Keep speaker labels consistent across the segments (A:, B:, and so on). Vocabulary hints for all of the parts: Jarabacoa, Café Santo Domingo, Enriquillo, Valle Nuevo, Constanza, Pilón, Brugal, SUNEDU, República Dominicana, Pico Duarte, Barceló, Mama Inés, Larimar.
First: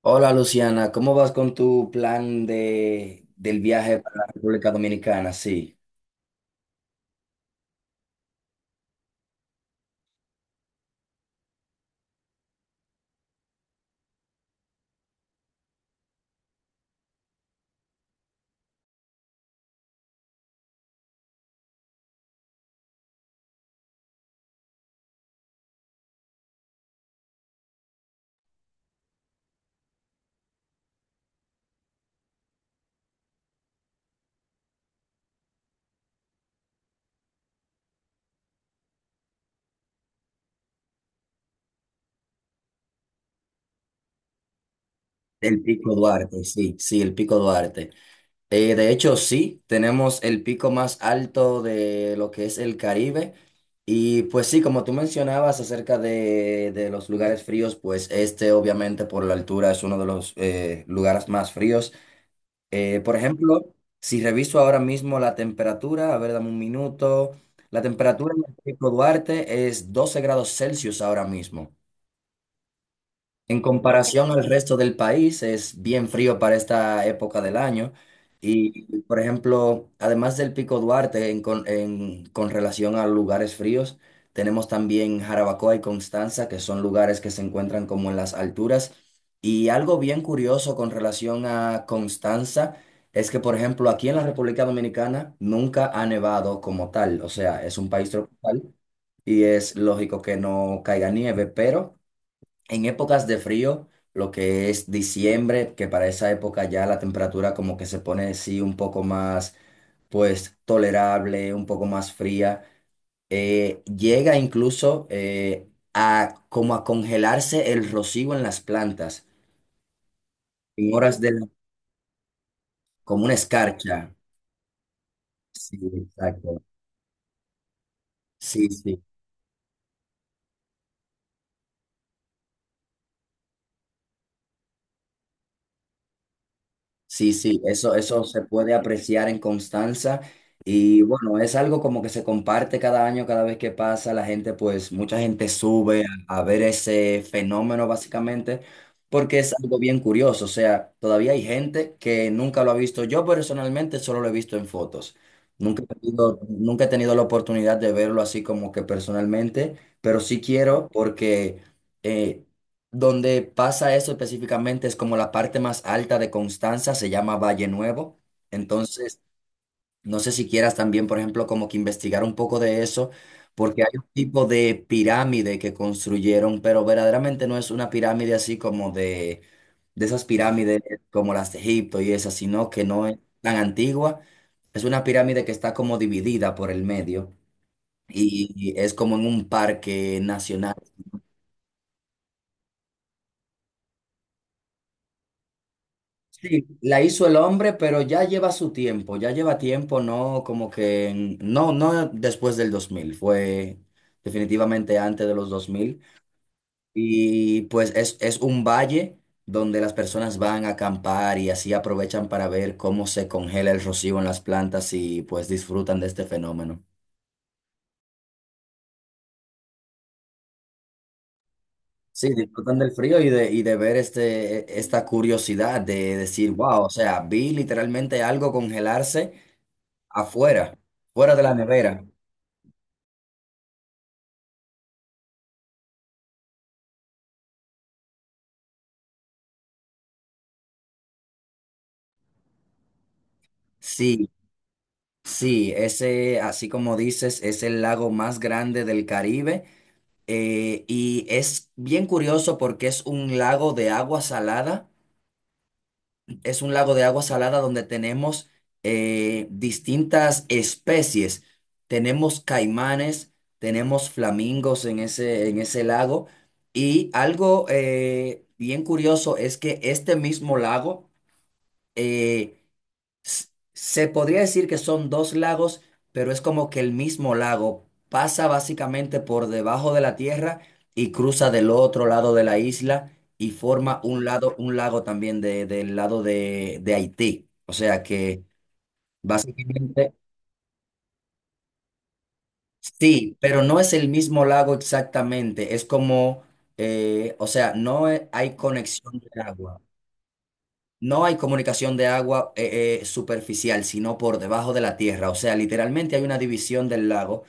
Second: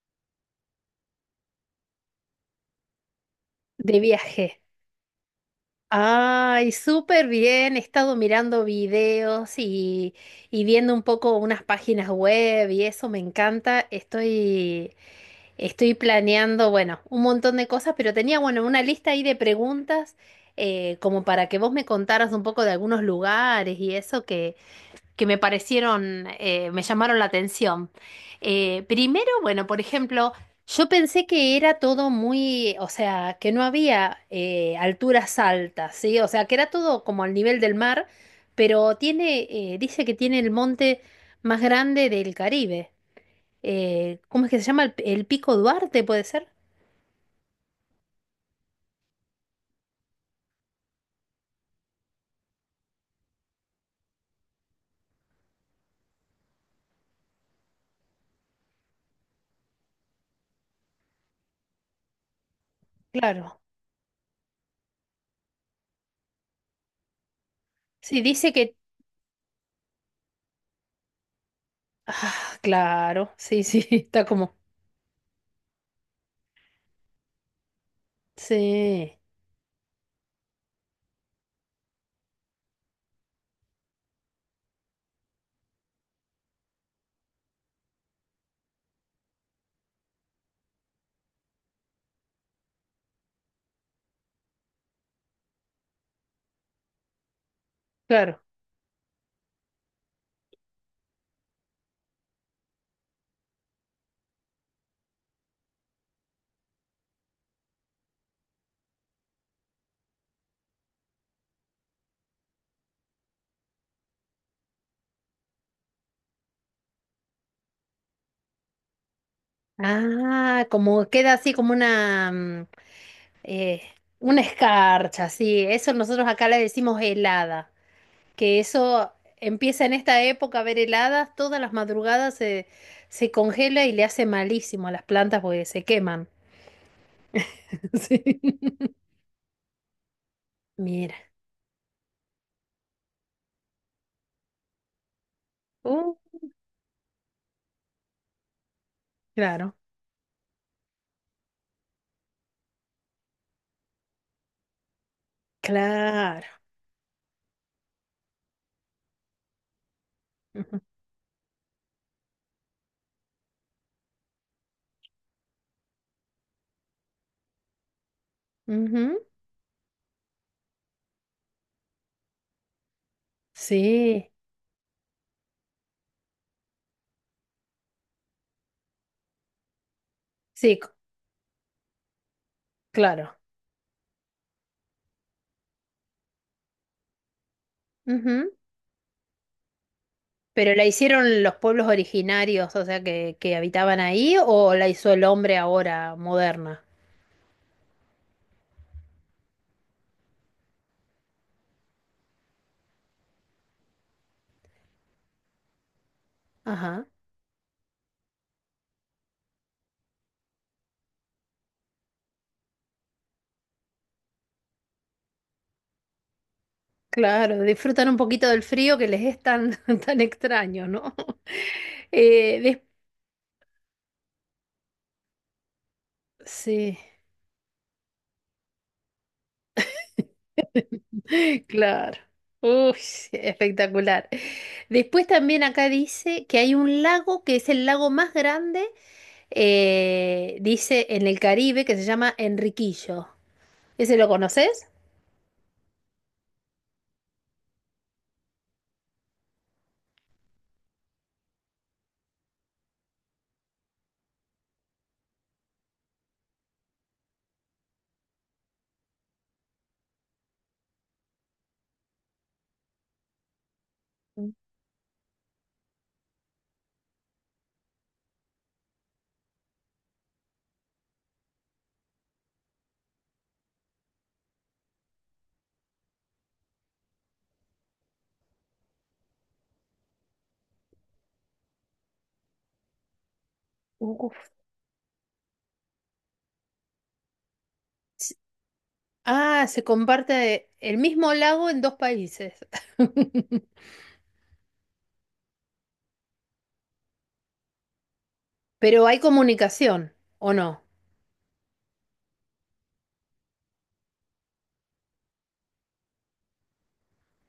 A: Hola Luciana, ¿cómo vas con tu plan del viaje
B: De
A: para la
B: viaje.
A: República Dominicana? Sí,
B: Ay, súper bien. He estado mirando videos y viendo un poco unas páginas web y eso me encanta. Estoy planeando, bueno, un montón de cosas, pero tenía, bueno, una lista ahí de preguntas como para que vos me contaras un poco de algunos lugares y eso que me parecieron, me llamaron la atención. Primero, bueno, por ejemplo, yo pensé que era todo muy, o sea, que no había alturas altas, ¿sí? O sea, que era todo como al nivel del mar, pero tiene, dice que tiene el monte más grande del Caribe. ¿Cómo es que se llama? ¿El Pico
A: el Pico
B: Duarte, puede
A: Duarte,
B: ser?
A: sí, sí, el Pico Duarte. De hecho, sí, tenemos el pico más alto de lo que es el Caribe. Y pues sí, como tú mencionabas acerca de los lugares fríos, pues este obviamente por la altura es uno de los lugares más fríos. Por
B: Claro.
A: ejemplo, si reviso ahora mismo la temperatura, a ver, dame un minuto. La
B: Sí,
A: temperatura en
B: dice
A: el
B: que.
A: Pico Duarte es 12 °C ahora mismo.
B: Ah, claro,
A: En
B: sí, sí, está
A: comparación al
B: como.
A: resto del país, es bien frío para esta época del año. Y, por
B: Sí,
A: ejemplo, además del Pico Duarte, con relación a lugares fríos, tenemos también Jarabacoa y Constanza, que son lugares que se encuentran como en las alturas. Y algo bien curioso con relación a Constanza es que, por ejemplo, aquí en la República Dominicana nunca ha nevado como tal. O sea, es un país
B: claro.
A: tropical y es lógico que no caiga nieve, pero en épocas de frío, lo que es diciembre, que para esa época ya la temperatura como que se pone sí un poco más, pues, tolerable, un poco más fría, llega incluso a como a congelarse el rocío en las plantas,
B: Ah,
A: en
B: como
A: horas de
B: queda
A: la-
B: así como una,
A: como una
B: eh,
A: escarcha.
B: una escarcha, sí.
A: Sí,
B: Eso nosotros acá le
A: exacto.
B: decimos helada, que
A: Sí, sí.
B: eso empieza en esta época a ver heladas, todas las madrugadas se, se congela y le hace malísimo a las plantas porque se queman.
A: Sí, sí, eso, eso
B: Sí.
A: se puede apreciar en Constanza y
B: Mira.
A: bueno, es algo como que se comparte cada año, cada vez que pasa, la gente pues, mucha gente sube
B: Uh,
A: a ver ese fenómeno básicamente porque es
B: claro,
A: algo bien curioso, o sea, todavía hay gente que nunca lo ha visto, yo personalmente solo lo he visto en fotos,
B: claro.
A: nunca he tenido la oportunidad de verlo así como que personalmente, pero sí
B: Ujú,
A: quiero porque eh, donde pasa eso específicamente es como la parte más alta de Constanza, se llama Valle Nuevo.
B: ujú.
A: Entonces, no sé si quieras también, por ejemplo, como que investigar un poco de eso, porque hay un
B: Sí,
A: tipo de pirámide que construyeron, pero verdaderamente no es una pirámide así como de esas
B: sí,
A: pirámides como las de Egipto y esas, sino que no es
B: claro.
A: tan antigua. Es una pirámide que está como dividida por el medio y es como en un parque nacional.
B: ¿Pero la hicieron los pueblos originarios, o sea, que habitaban ahí, o la hizo el hombre ahora,
A: Sí,
B: moderna?
A: la hizo el hombre, pero ya lleva su tiempo, ya lleva tiempo, no como que, en- no, no después del 2000 fue definitivamente antes de los 2000.
B: Ajá,
A: Y pues es un valle donde las personas van a acampar y así aprovechan para ver cómo se congela el rocío en las plantas y pues disfrutan de este fenómeno.
B: claro, disfrutan un poquito del frío que les es tan, tan extraño, ¿no?
A: Sí,
B: Eh, des-
A: disfrutan del frío y de ver esta curiosidad de decir, wow, o
B: Sí,
A: sea, vi literalmente algo congelarse afuera, fuera de la nevera.
B: claro. Uy, espectacular. Después también acá dice que hay un lago que es el lago más grande, dice en el Caribe, que se llama Enriquillo. ¿Ese lo
A: Sí,
B: conoces?
A: sí, ese, así como dices, es el lago más grande del Caribe, y es bien curioso porque es un lago de agua salada, es un lago de agua salada donde tenemos distintas especies. Tenemos caimanes, tenemos flamingos en ese lago y algo bien curioso es que este mismo lago eh, se podría decir que son dos lagos, pero es como que el mismo lago pasa básicamente por debajo de la tierra y cruza del otro lado de la isla y forma un
B: Uf.
A: lado, un lago también del lado de Haití. O sea que
B: Ah, se
A: básicamente
B: comparte el mismo lago en dos países.
A: sí, pero no es el mismo lago exactamente. Es como, o sea, no e- hay
B: Pero
A: conexión
B: hay
A: de agua.
B: comunicación, ¿o no?
A: No hay comunicación de agua superficial, sino por debajo de la tierra. O sea, literalmente hay una división del lago,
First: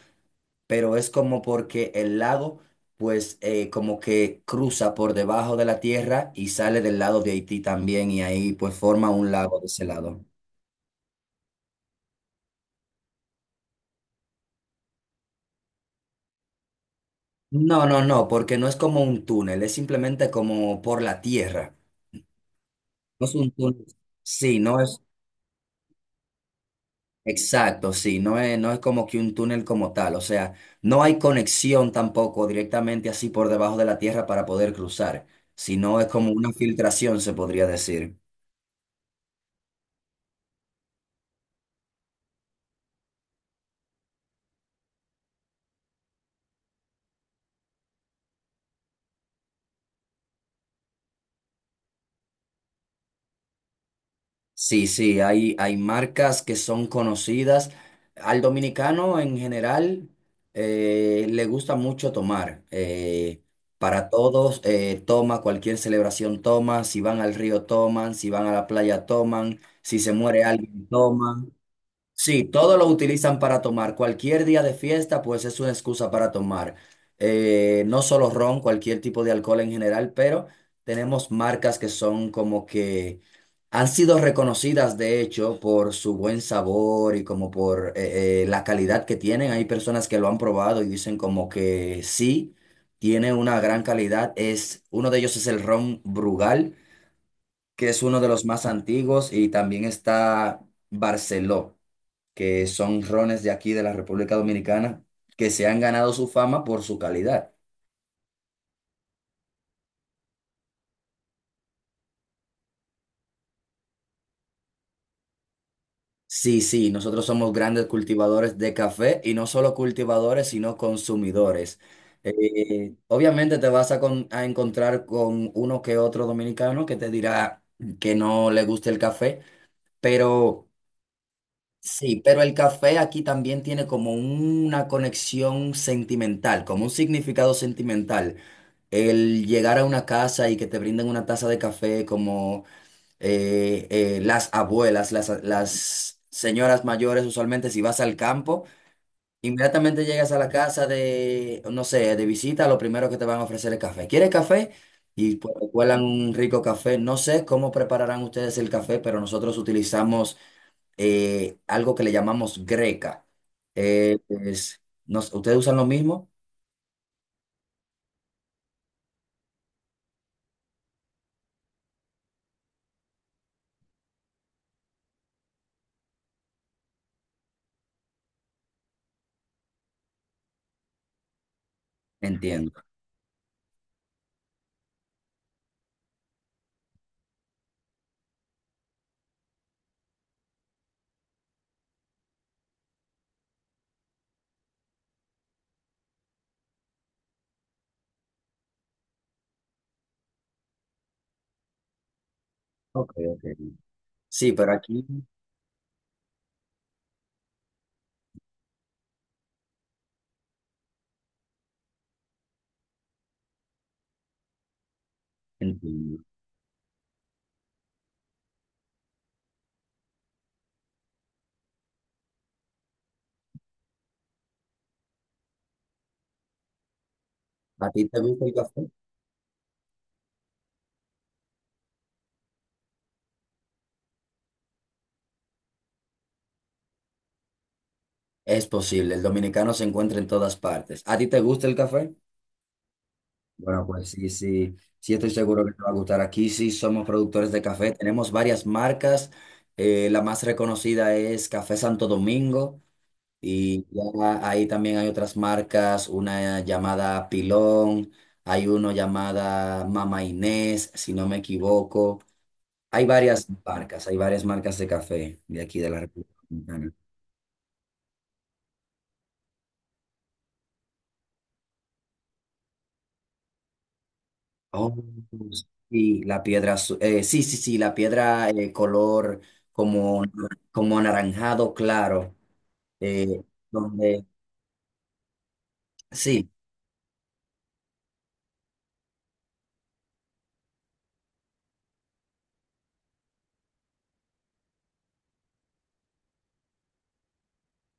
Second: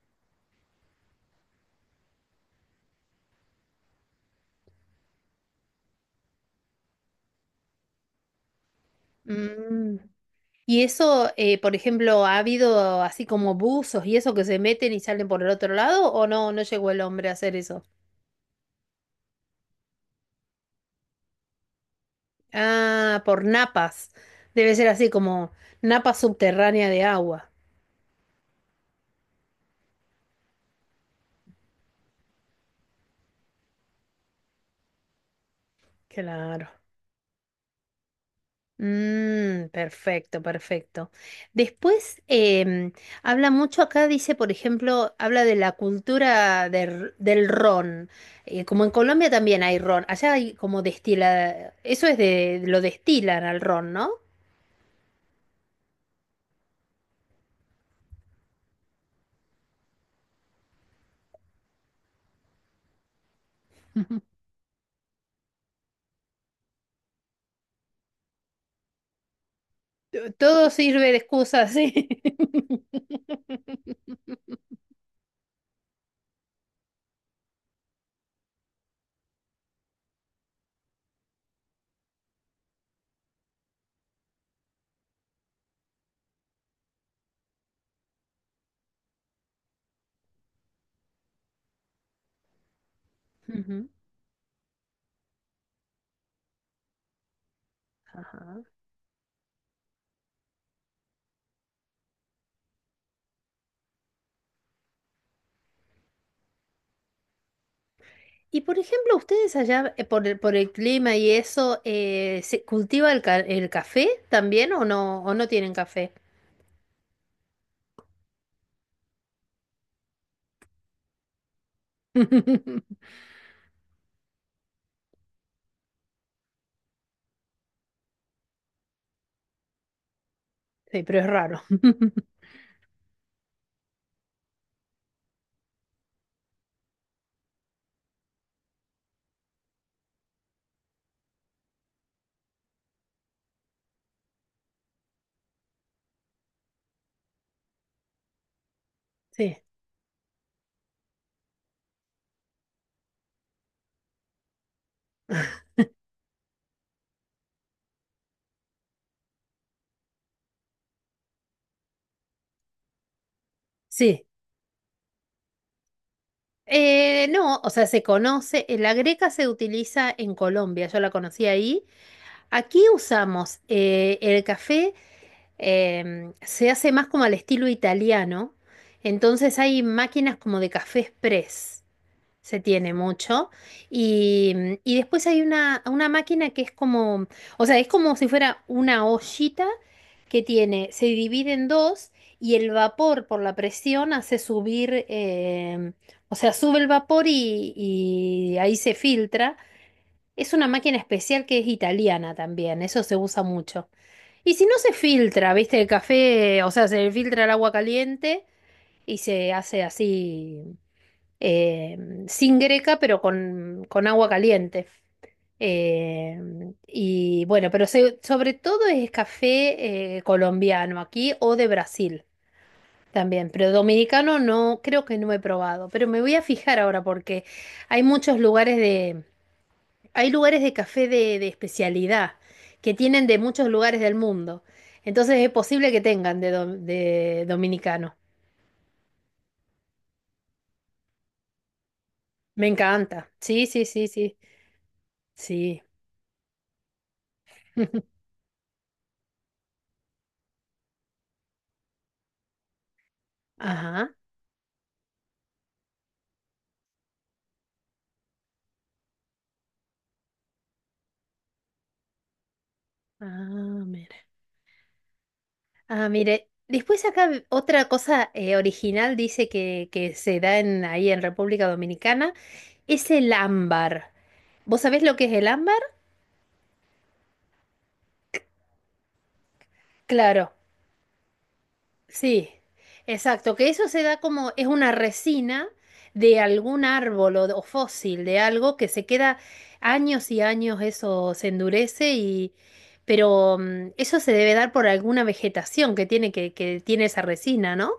A: pero es como porque el lago, pues, como que cruza por debajo de la tierra y sale del lado de Haití también, y ahí, pues, forma un lago de ese
B: Mm.
A: lado.
B: Y eso, por ejemplo, ¿ha habido así como buzos y eso que se meten y salen por el otro lado? ¿O no? No llegó el hombre a hacer eso.
A: No, no, no, porque no es como un túnel, es simplemente como por la tierra.
B: Ah,
A: No es
B: por
A: un túnel.
B: napas.
A: Sí,
B: Debe
A: no
B: ser
A: es.
B: así como napa subterránea de agua.
A: Exacto, sí, no es como que un túnel como tal, o sea, no hay conexión tampoco directamente así por debajo de la tierra para poder cruzar, sino es como una
B: Claro.
A: filtración, se podría decir.
B: Mm, perfecto, perfecto. Después habla mucho acá, dice, por ejemplo, habla de la cultura del ron. Como en Colombia también hay ron, allá hay como destila, eso es de, lo destilan al ron, ¿no?
A: Sí, sí, hay marcas que son conocidas. Al dominicano en general le gusta mucho tomar. Para
B: Ujú.
A: todos toma, cualquier celebración toma, si van al río toman, si van a la playa toman, si se muere
B: Todo
A: alguien
B: sirve de
A: toman.
B: excusa, sí.
A: Sí, todo lo utilizan para tomar. Cualquier día de fiesta, pues es una excusa para tomar. No solo ron, cualquier tipo de alcohol en general, pero tenemos marcas que son como que han sido reconocidas, de hecho, por su buen sabor y como por la calidad que tienen. Hay personas que lo han probado y dicen como que sí, tiene una gran
B: Ujú,
A: calidad. Uno de ellos es el ron Brugal, que es uno de los
B: ajá.
A: más antiguos y también está Barceló, que son rones de aquí de la República Dominicana, que se han ganado su fama por su calidad.
B: Y por ejemplo, ustedes allá por el clima y eso, ¿se cultiva el, el café también o no tienen café?
A: Sí, sí, nosotros somos grandes cultivadores de café y no solo cultivadores, sino consumidores. Obviamente te vas a encontrar con uno que otro dominicano que te dirá que no le gusta el café, pero
B: Sí, pero es raro.
A: sí, pero el café aquí también tiene como una conexión sentimental, como un significado sentimental. El llegar a una casa y que te brinden una taza de café como las abuelas, las señoras mayores, usualmente si vas al campo,
B: Sí,
A: inmediatamente llegas a la casa de, no sé, de visita, lo primero que te van a ofrecer es café. ¿Quieres café? Y pues te cuelan un rico café. No sé cómo prepararán ustedes el café, pero nosotros utilizamos algo que le llamamos greca.
B: sí.
A: No sé, ¿ustedes usan lo mismo?
B: No, o sea, se conoce, la greca se utiliza en Colombia, yo la conocí ahí. Aquí usamos el café, se hace más como al estilo italiano, entonces hay máquinas como de café express. Se
A: Entiendo.
B: tiene mucho. Y, y después hay una máquina que es como, o sea, es como si fuera una ollita que tiene, se divide en dos y el vapor por la presión hace subir, o sea, sube el vapor y ahí se filtra. Es una máquina especial que es italiana también, eso
A: Ok,
B: se
A: ok.
B: usa mucho.
A: Sí,
B: Y si
A: pero
B: no se
A: aquí
B: filtra, viste, el café, o sea, se filtra el agua caliente y se hace así eh, sin greca, pero con agua caliente.
A: entiendo.
B: Eh, y bueno, pero sobre todo es café colombiano aquí o de Brasil también, pero dominicano no, creo que no he probado, pero me voy a fijar ahora porque
A: ¿A
B: hay
A: ti te
B: muchos
A: gusta el
B: lugares
A: café?
B: de, hay lugares de café de especialidad que tienen de muchos lugares del mundo, entonces es posible que tengan de, de dominicano.
A: Es posible, el dominicano se encuentra en todas partes. ¿A ti te gusta el café?
B: Me encanta, sí,
A: Bueno,
B: sí, sí,
A: pues sí,
B: sí,
A: sí, sí estoy seguro que
B: sí.
A: te va a gustar. Aquí sí somos productores de café, tenemos varias marcas. La más reconocida es Café Santo Domingo. Y
B: Ajá.
A: ya ahí también hay otras marcas, una llamada Pilón, hay uno llamada Mama Inés, si no me equivoco.
B: Ah, mire.
A: Hay varias marcas de café de aquí de la
B: Ah,
A: República
B: mire.
A: Dominicana.
B: Después acá otra cosa original dice que se da en, ahí en República Dominicana es el ámbar. ¿Vos
A: Oh,
B: sabés lo que es el ámbar?
A: sí, la piedra azul, sí, sí, sí, la piedra color como,
B: Claro,
A: como anaranjado claro,
B: sí,
A: eh,
B: exacto, que eso se da
A: donde,
B: como es una resina de
A: sí.
B: algún árbol o fósil de algo que se queda años y años, eso se endurece y pero eso se debe dar por alguna vegetación que tiene que tiene esa resina, ¿no?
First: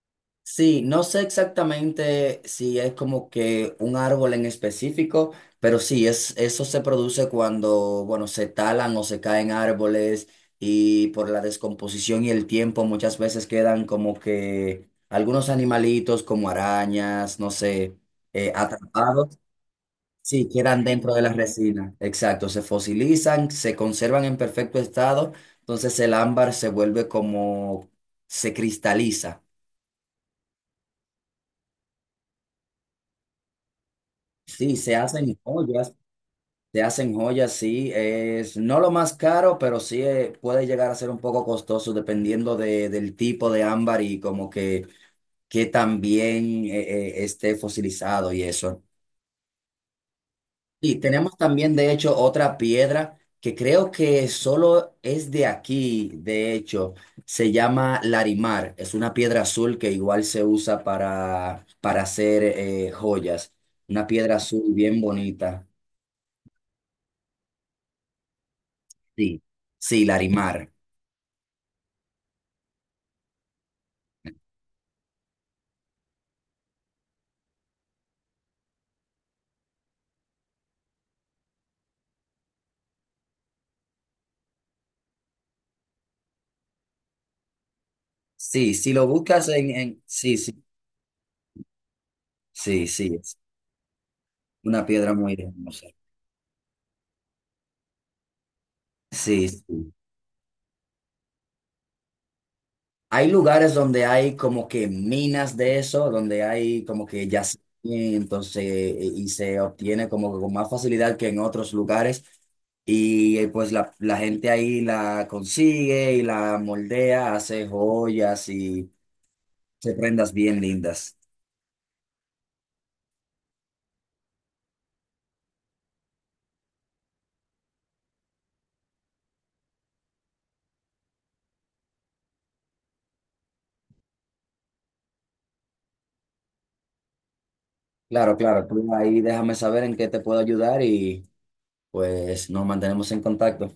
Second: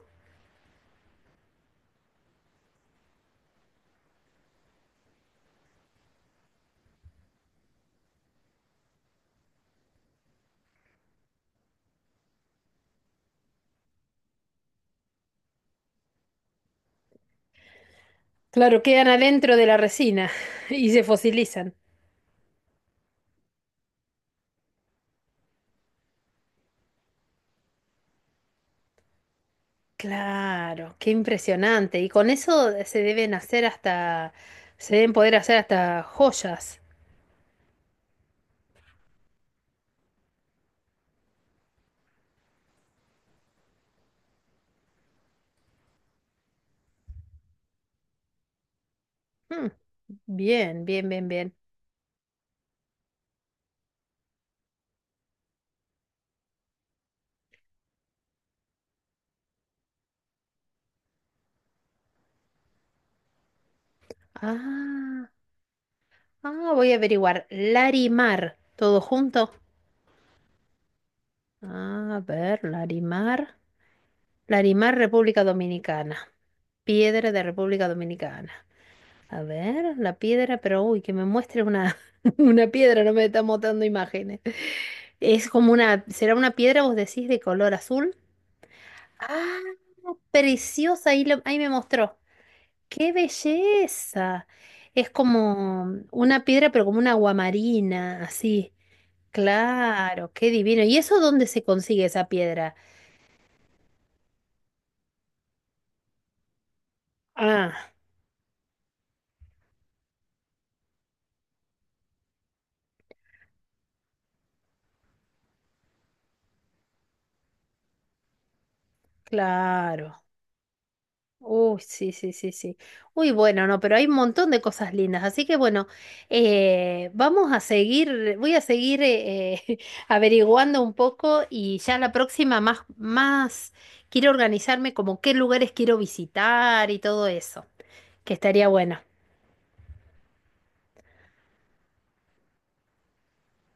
A: Sí, no sé exactamente si es como que un árbol en específico, pero sí, es, eso se produce cuando, bueno, se talan o se caen árboles y por la descomposición y el tiempo muchas veces quedan como que algunos animalitos como arañas, no sé,
B: Claro, quedan
A: atrapados,
B: adentro de la resina
A: sí, quedan
B: y se
A: dentro de la
B: fosilizan.
A: resina. Exacto, se fosilizan, se conservan en perfecto estado, entonces el ámbar se vuelve como, se cristaliza.
B: Claro, qué impresionante. Y con eso se deben hacer hasta,
A: Sí,
B: se deben poder hacer hasta joyas.
A: se hacen joyas, sí, es no lo más caro, pero sí puede llegar a ser un poco costoso dependiendo del tipo de ámbar y como que también esté fosilizado y eso.
B: Mm, bien,
A: Y
B: bien, bien,
A: tenemos
B: bien.
A: también, de hecho, otra piedra que creo que solo es de aquí, de hecho, se llama Larimar, es una piedra azul que igual se usa para hacer joyas, una piedra azul bien
B: Ah,
A: bonita.
B: ah, voy a averiguar. Larimar, todo
A: Sí,
B: junto.
A: sí, Larimar.
B: A ver, Larimar. Larimar, República Dominicana. Piedra de República Dominicana. A ver, la piedra, pero uy, que me muestre una, una piedra, no me está mostrando imágenes. Es como una, será una piedra, vos decís, de color azul.
A: Sí, si lo buscas
B: Ah,
A: en... Sí, sí,
B: preciosa, ahí, ahí me mostró.
A: sí,
B: ¡Qué
A: sí, es
B: belleza!
A: una
B: Es
A: piedra muy
B: como
A: hermosa.
B: una piedra, pero como una guamarina, así.
A: Sí, sí.
B: Claro, qué divino. ¿Y eso dónde se consigue esa piedra?
A: Hay lugares donde hay como que minas de eso, donde hay como que
B: Ah,
A: yacimientos y se obtiene como que con más facilidad que en otros lugares. Y pues la gente ahí la consigue y la moldea, hace joyas y se
B: claro.
A: prendas bien lindas.
B: Uy, sí, sí, sí, sí. Uy, bueno, no, pero hay un montón de cosas lindas. Así que bueno, vamos a seguir, voy a seguir averiguando un poco y ya la próxima más, más quiero organizarme como qué lugares quiero visitar y todo eso, que
A: Claro, claro,
B: estaría
A: tú
B: bueno.
A: ahí déjame saber en qué te puedo ayudar y... pues nos mantenemos en contacto.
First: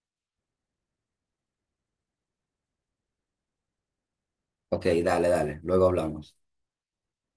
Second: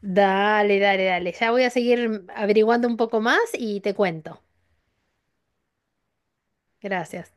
B: Dale, dale, dale. Ya voy a seguir averiguando un poco más y te cuento.
A: Ok, dale, dale. Luego hablamos.
B: Gracias.